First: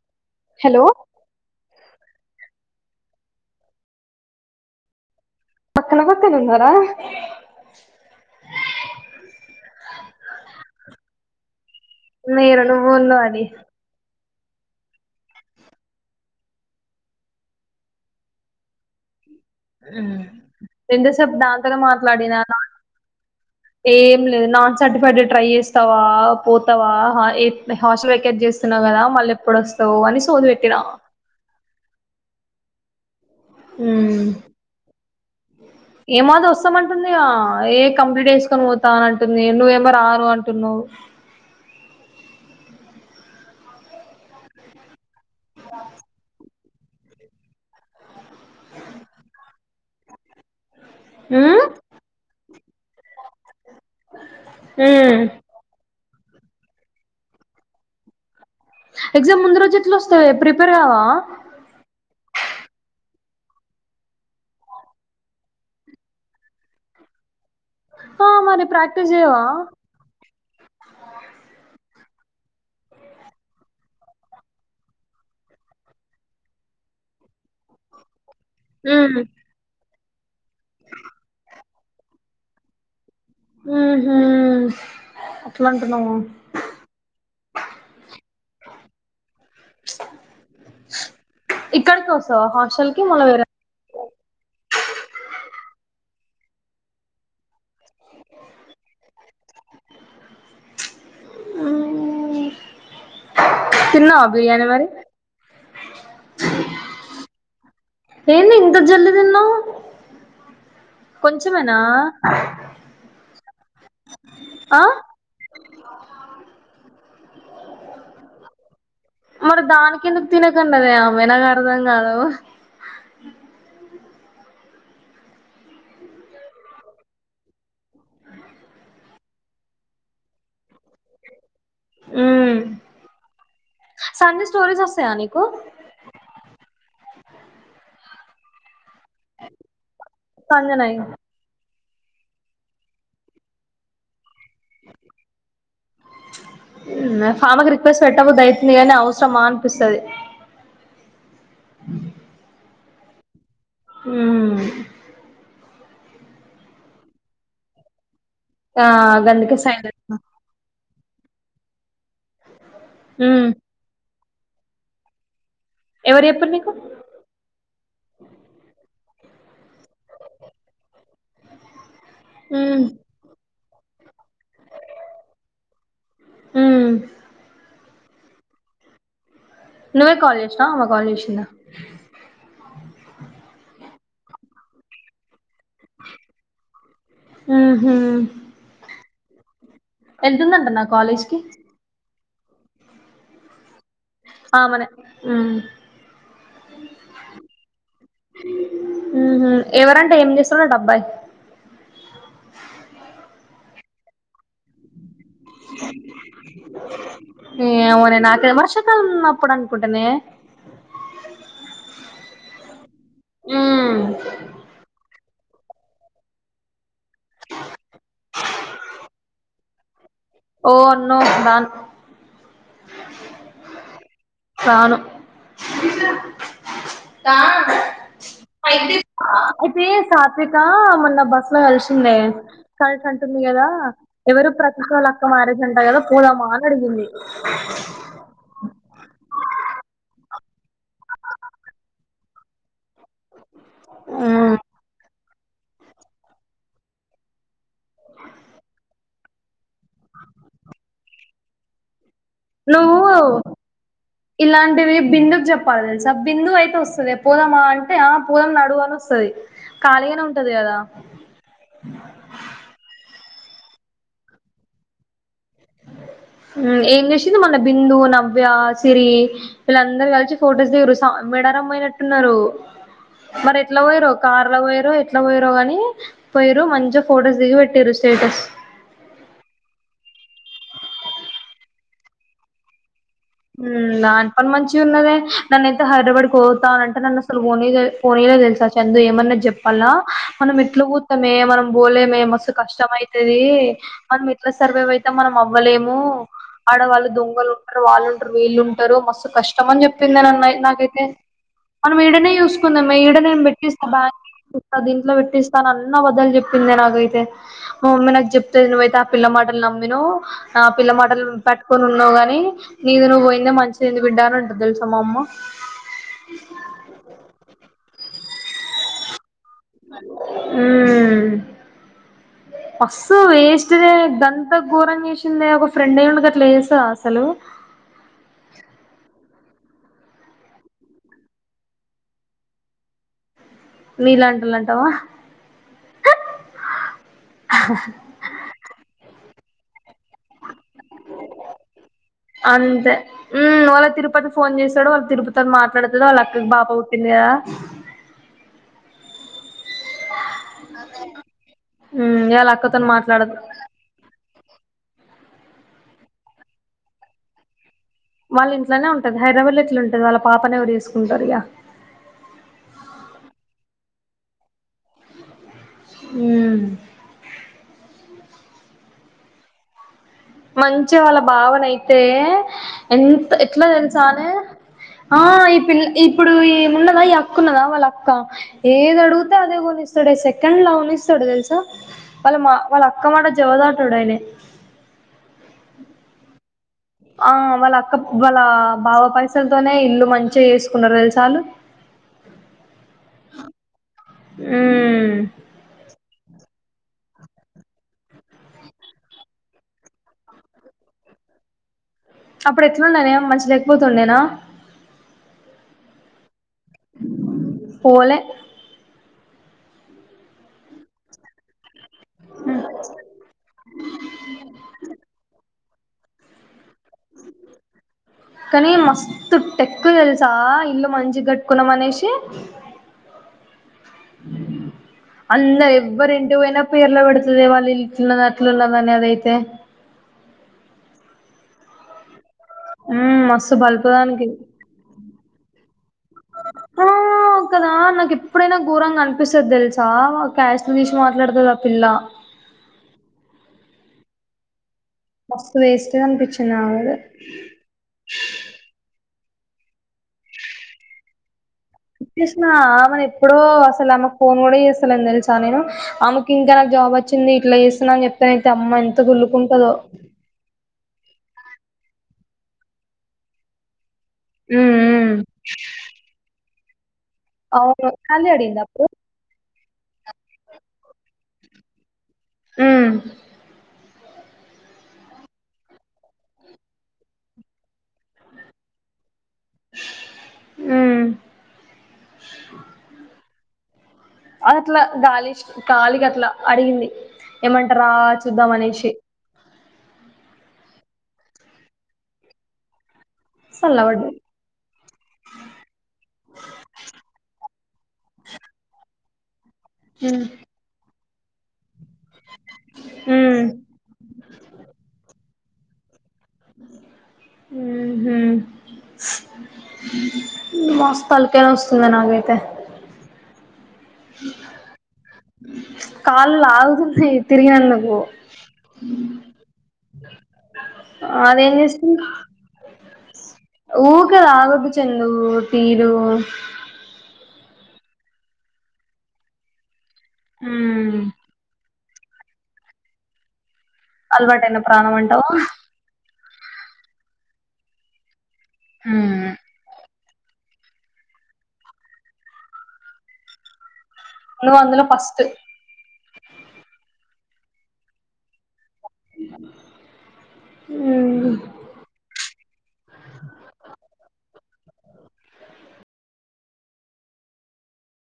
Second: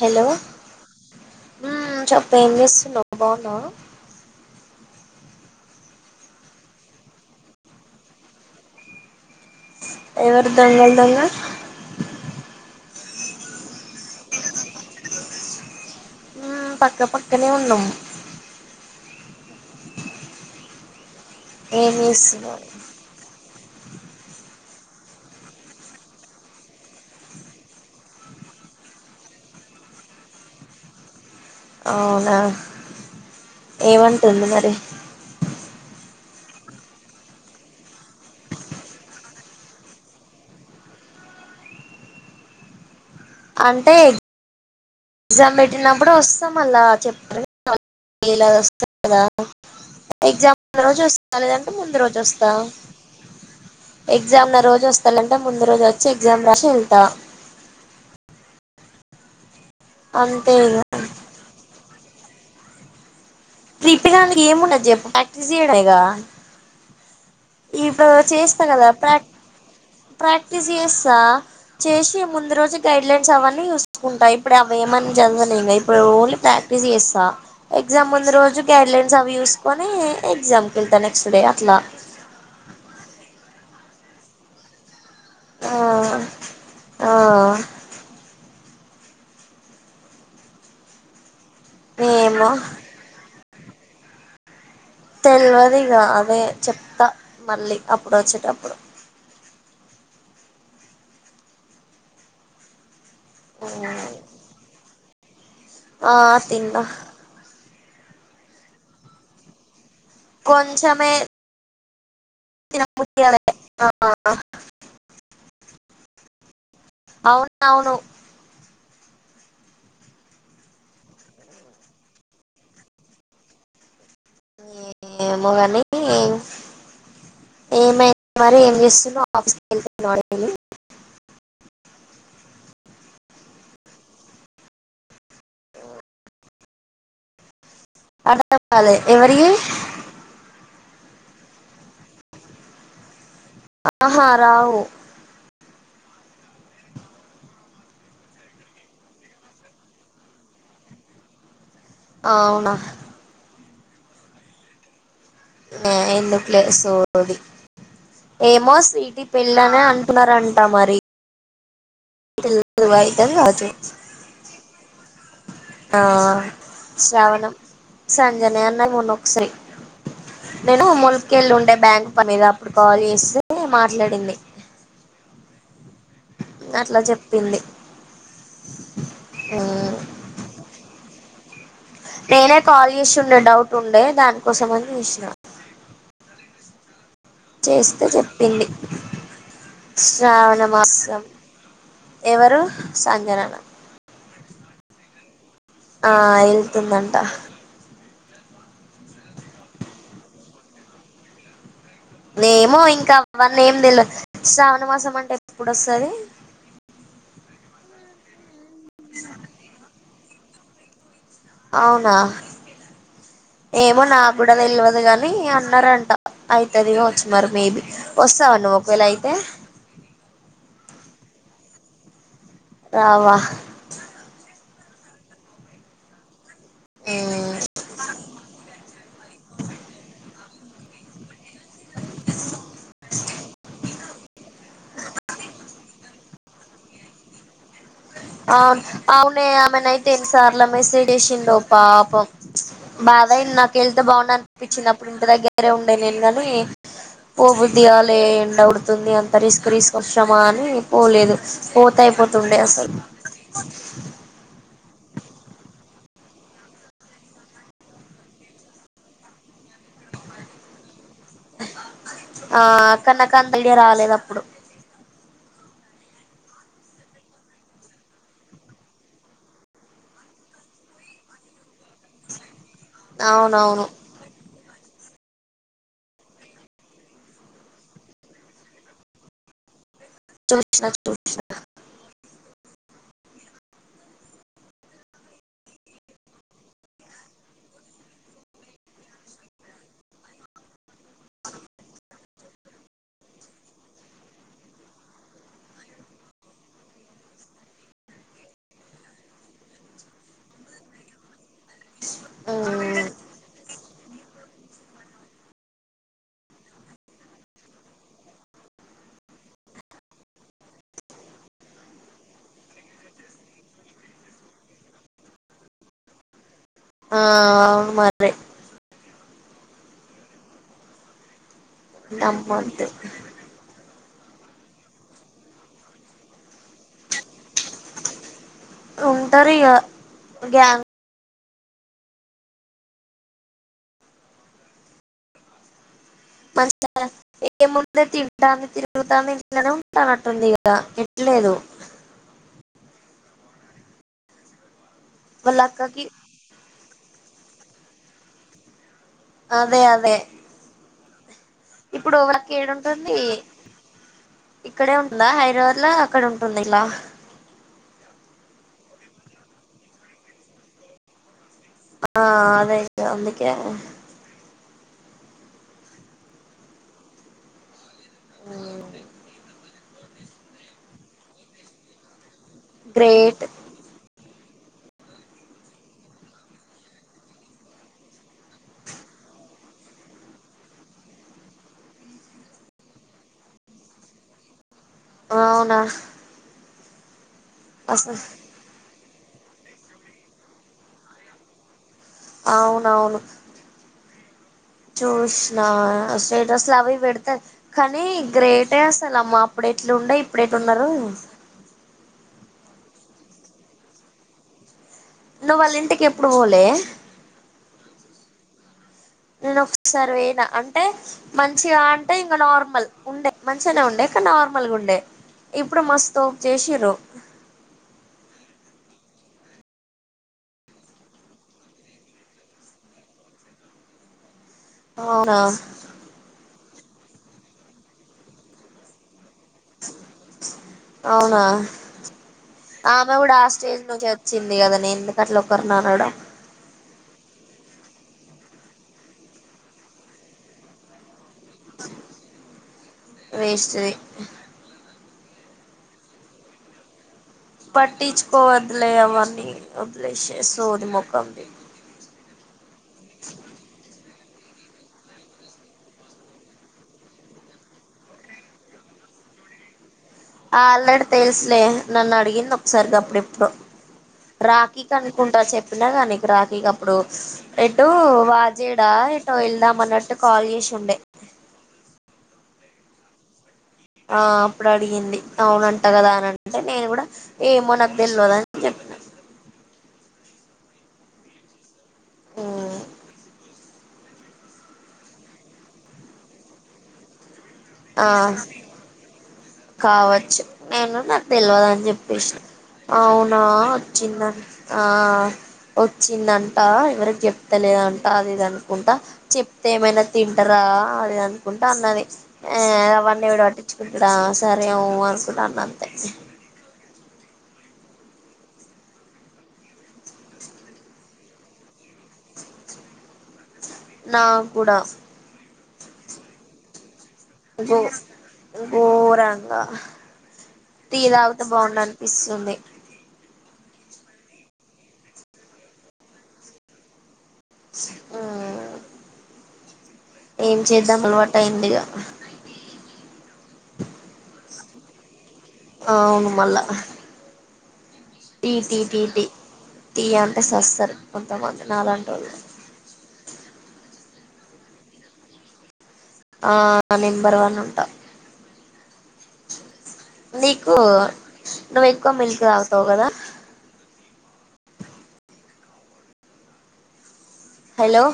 Hello hello హు చెప్ ఏం చేస్తు నవ్ బన్నావ పక్కన పక్కన ఉన్నారా ఎవరు దొంగలు దొంగ మీరనుబోలొ అది హమ్ పక్క పక్కనే ఉన్నం హమ్ ఎంత సే చెప్పు దాంతోనే ఏం మాట్లాడిన దాన్ చేస్తున్నావ్ ఏం లేదు నాన్ సర్టిఫైడ్ ట్రై చేస్తావా పోతావా ఆ హాస్టల్ వెకేట్ చేస్తున్నావు కదా మళ్ళీ ఎప్పుడొస్తావ్ అని సోది పెట్టిన అవునా ఏమంటుంది మరి ఏమాది వస్తామంటుంది ఏ కంప్లీట్ వేసుకొని పోతా అని అంటుంది నువ్వేమో రారు అంటున్నావ్ అంటే ఎగ్జామ్ పెట్టినప్పుడు వస్ చెప్తా మళ్ళ చెప్తా [inaudible] ముందు రోజు వస్తా అంటే ముందు రోజు వస్ తా ఎగ్జామ్ ఉన్న రోజు వస్తాలంట ముందు రోజు వచ్ చె ఎగ్జామ్ రాసి వెళ్తా ఎగ్జామ్ ముందు రోజు ఎట్ల వస్తవే అంతే ప్రిపేర్ ఇగ కావా త్రిప్పగా అందుకి ఏమిండదు చెప్పు ప్రాక్టీస్ చేయడేగా ఇప్పుడు ఆ మరి చేస్తా కదా ప్రాక్టీస్ ప్రాక్ చేయవా ప్రాక్టీస్ చేస్తా చేసి ముందు రోజు గైడ్లైన్స్ అవన్నీ చూసుకుంటా ఇప్పుడు అవ ఏమని జసని ఇప్పుడు ఓన్లీ ప్రాక్టీస్ చేస్తా ఎగ్జామ్ ముందు రోజు కొంచెం గైడ్లైన్స్ అవి చూసుకొని ఎగ్జామ్కి వెతా నెక్స్ట్ డే అట్లా ఉ అట్లాంటున్నాము ఆ ఆ ప్చ్ ఇక్కడికి వస్తావా ఏమో హాస్టల్ క మొళ వేరే తెలియదు ఇక అదే చెప్తా మళ్ళీ అప్పుడు వచ్చేటప్పుడు కన్నా బిర్యానీ మరి ఆ తింద ఏన్ ఇంత జల్దన్నా కొంచమే నా ఆ ఆ అవున అవును మరి దానినికి ఎందుకు తినకండద ఆమె నాకు అర్థం కాదు ఏమో కానీ ఏం ఏమై మరి ఏం చేస్తున్నా ఆఫీస్కి వెళ్తున్నాడు సన్నీ స్టోరీస్ వస్తాయా నీకు అంటే ాల ఎవరి సంజనయి ఆహ రావు ఫామకి రిక్వెస్ట్ పెట్టబ దయతుంది అని అవసరమా అనిపిస్తుంది అవునా అ ఆ ఎందు కలే సోది ఏమో ఆ స్వీటి గందుకే పెళ్ళనే సైలెంట్ అంటున్నారంటా మరి తెల్ల వాయిద్ద మ్మ్ రాజు ఆ ఎవరు చెప్పిరు నీకు శ్రవణం సంజన అన్నయి మన్నో అసా నేను ములికె వెళ్ళి ఉండే బ్యాంక్ పనేద అప్పుడు మ్మ్ కాల్ చేస్త అని మాట్లాడింది మ్మ్ అట్లా చెప్పింది అ నున్నమే కాాలేజ్నామ కాాలేజ్ంద నేనే కాల్ చేసి ఉండే డౌట్ ఉండే దానికోసం అని చూసినా ఆ చేస్తే చెప్పింది శ్రావణ వెళ్తుందంటనా మాసం కాలేజ్ కి ఎవరు సంజన ఆ మన మ్మ్ ఆ ఇల్తుందంటా మ్మ్ ఎవరంట ఏం చేస్తుడంట అబ్బాయ్ ఏమో ఇంకా అవన్నీ ఏం తెలద్ శావణ మాసం అంట ఏమోనే నాకే వర్షాకాలం అప్పుడు అనుకుంటనే అవునా ఏమో నా కూడా తెల్వదు కాన్ ని అన్నరంట అయితది ఒత్ మరి మేబి వస్తావ నువ్ ఒకవేళ అయితే ఓ నో రాన్ రావా రాను మ్మ్ అయితే స క్షిత మన్న బస్సు లో కలిసిందే కలిసంటుంది ట కదా ఎవరు ప్రతిక్ వాళ్ళక్ మారేజ అంట కదా పోదామా అని అడిగింది అవ్ను అవునే ఆమె నైతే ఎన్ని సార్లు సార్ల మెసేజేసిందో పాపం బాధ అయింది నాకెళ్తే బాగుందనిపించినప్పుడు అప్పుడు ఇంటి దగ్గర వేరే ఉండేనేనుగాని పోబుద్ధి కాలే ఎండవుతుంది అంత రిస్క్ రిస్క్ వర్షమా అని పోలేదు పోతాయిపోత్ తుండె అసలు కో ఇలాంటివి బిందు కి చెప్పాలి తెలుసా బిందు అయితే వస్తుంది పోదామా అంటే ఆ పోదాం నడువు అని వస్తుంది ఖాళీగానే ఉంటది కదా ఆ కనక తంతైడియ రాలేదప్పుడు ఏం చేసింది మొన్న బిందు నవ్య సిరి వీళ్ళందరు కలిసి ఫొటోస్ దిగిర్రూ మెడారం పోయినట్టున్నారు మరి ఎట్లా అవునవును పొయ్యిర్రు కార్లో పోయిర్ ఎట్లా పోయరో గాని పోయిరు మంచిగా ఫొటోస్ దిగి పెట్టిర్రు స్టేటస్ చ చ చ చ మ్మ్ దాని పని మంచిగ ఉన్నదే నన్నయితే హైదరాబాడ్కి పోతానంటే నన్ను అసలు వోనియలే పోనీయలే తెలుసా చందు ఏమన్నది చెప్పాలా మనం ఎట్లా పోతమే మనం పోలేమే మస్తు కష్టం ఐతది మనం ఎట్లా సర్వైవ్ ఐతం మనం అవ్వలేము ఆడవాళ్ళు దొంగలు ఉంటరు వాళ్ళు ఉంట్ వీళ్లుంటరు మస్తు కష్టం అని చెప్పిందేన్న నాకైతే మనం ఈడనే చూసుకుందామే ఈడ నేను బెట్టిస్తా బా దీంట్లో పెట్టిస్తాను అన్ని అబద్ధాలు చెప్పిందే నాకైతే మా మమ్మీ నాకు చెప్తేది నువ్వైతే ఆ పిల్ల మాటలు నమ్మినావు ఆ పిల్ల మాటలు పెట్టుకొని ఉన్నావు గాని నీది నువ్వు పోయిందే మంచిదయింది బిడ్డా అని అంటది తెల్సా మా అమ్మ ఆ అవును మరే ఆ నమ్మద్దు బస్సు వేస్ట్ దే అంత ఘోరం చేసిందే ఒక ఫ్రెండ్ అయ్యిండి అట్లు చేస్తారా అసలు ఉంటరిగా గ్యాంగ్ నీలాంటిలు అంటావా మంచిగ ఏముందే తింటాంది తిరుగుతాంది ఇంట్లనే ఉంటున్నట్టు ఉంది కదా ఎట్లేదు అంతే మ్మ్ వాళ్ళ తిరుపతి ఫోన్ చేసాడు వాళ్ళు తీరుపుతో మాట్డుతుద వాళ్ళ అక్కకి బా తిన్నరా అదే అదే ఇప్పుడు ఇలా వాళ్ళకి అక్కతోని ఏడుంటుంది మాట్లాడదు ఇక్కడే ఉంటుందా హైదరాబాద్ లో అక్కడ ఉంటుంది ఇలా వాళ్ళ ఇంట్లోనే ఉంటది హైదరాబాద్ లో ఇట్లా ఉంటది వాళ్ళ పాపనే ఎవరు చేసుకుంటారు ఇక ఆ అదే అందుకే వు మ్మ్ మంచి వాళ్ళ బావనయితే ఎంత గ్రేట్ ఎట్లా తెలుసానే ఆ ఈ పిల్ల ఇప్పుడు ఈమున్నదా ఈ అక్క ఉన్నదా వాళ్ళ అక్క ఏది అడుగుతే అదే కొనిస్తాడు సెకండ్ లా కొనిస్తాడు తెలుసా వాళ్ళ మా వాళ్ళ అక్క మాట జవదాటాడుయనే అవునా ఆ వాళ్ళ అక్క అసలు వాళ్ళ బావ పైసలతోనే ఇల్లు మంచిగా చేసుకున్నారు తెలుసా ఆళ్లు అవును అవును ఉమ్ చూష్నా గ్రేట్ అస్సలు అవి పెడతయి కానీ గ్రేటే అసలు అమ్మ అప్పుడ ఎట్లా ఉండ ఇప్పుడ ఎట్ ఉన్నారు అప్పుడు ఎట్లుండనే మంచిగ లేకపోతుండేనా నువ్వు వాళ్ళ ఇంటికి ఎప్పుడు పోవలే పోలే నేను ఒకసారి వేనా అంటే మంచిగా అంటే ఇంకా నార్మల్ ఉండే మంచిగానే ఉండే ఇంకా నార్మల్గా ఉండే ఇప్పుడు మస్తు తోప్ జసి కనీ మస్త్ తుట్ట ఎక్కువ తెలుసా ఇల్లు మంచిగా కట్టుకున్నాం అనేసి అవునా అంత ఎవ్వరింటికి పోయినా పేర్ల పెడుతదే వాళ్ళు ఇల్లు ఇట్లున్నది అట్ల ఉన్నదని అదైతే. అవునా ఆమె మ్మ్ కూడా ఆ మస్తు స్టేజ్ బలుపు నుంచే దానికి వచ్చింది కదనే ఎందుకట్లా ఒకర్ని అనడం. ఆ కదా నాకు ఎప్పుడైనా ఘోరంగా అనిపిస్తది తెల్సా క్యాస్ట్ ని తీసి మాట్లా డతది ఆ పిల్ల. అ మస్త్ వేస్ట్ ది అనిపించింది నాకయితే. పట్టించుకోవద్లే అవ న్నీ వదిలేషయ్ సోది మొకంది. [unintelligible] ఎప్పుడో అసలు ఆమకు ఫోన్ కూడా చేస్తలేను తెలుసా నేను ఆమెకి ఇంకా జాబ్ వచ్చింది ఇట్లా చేస్తున్నా అని చెప్తానైతే అమ్మ ఎంత కుల్లుకుంటదో. అల్రడీ తెలుసులే నన్ను అడిగింది ఒకసారిగా గప్పుడెప్పుడో. మ్మ్ రాఖీకి మ్మ్ అనుకుంటా చెప్పినా కా నీకు రాఖీ ఇగ ఇప్పుడు ఎటు అవును శాలరీ అడిగిందా అప్పుడు వాజేడా ఎటో ఎళ్దాం అన్నట్టు కాల్ చేసి ఉండే. హ్మ్ ఆ అప్పుడు అడిగింది అవునంటా కదా అని అంటే నేను కూడా ఏమో నాకు తెల్వదని చెప్పిన హ్ ఆ అది అట్లా గాలిచ్ గాలిగా అట్లా అడిగింది. ఏమంటార ఆ చూద్దాం అనేశి. కావచ్చు నేను నాకు తెలవదు అని చెప్పేస్న. అవునా సల్లబడ్డది వచ్చింద ఆ వచ్చిందంట ఎవరికి చెప్తలేదంట అది ఇది అనుకుంటా చెప్ తే ఏమైనా ఉమ్ తింటరా. ఎ అనుకున్ ట అన్నది ఏ అవన్ని ఎవడు పట్టిచ్చుకుంటడా సరే ఉ అన్న అంతే హుహ్ మస్త్ తలకాయ నొస్తుంది నాకైతే. నాకూడా కాళ్ళు లాగుతున్నయి. గోరంగా టీ తాగితే అదేం బాగుండు అనిపిస్తుంది ఊక తాగొద్దు చెందు టీలు హు ఏం ఉమ్ చేద్దాం అలవాటు అయింది ఇగా అ అలవాటైన ప్రాణం అంటావా అవును మల్ల టీ టీ టీ టి ఉమ్ టీ అంటే సస్తారు కొంతమంది నాలంటోళ్జు నువ్వు అందులో ఫస్ట్ ఆ నెంబర్ వన్ ఉంటా నీకు ఉమ్ నువ్వు ఎక్కువ మిల్క్ తాగుతావు కదా హలో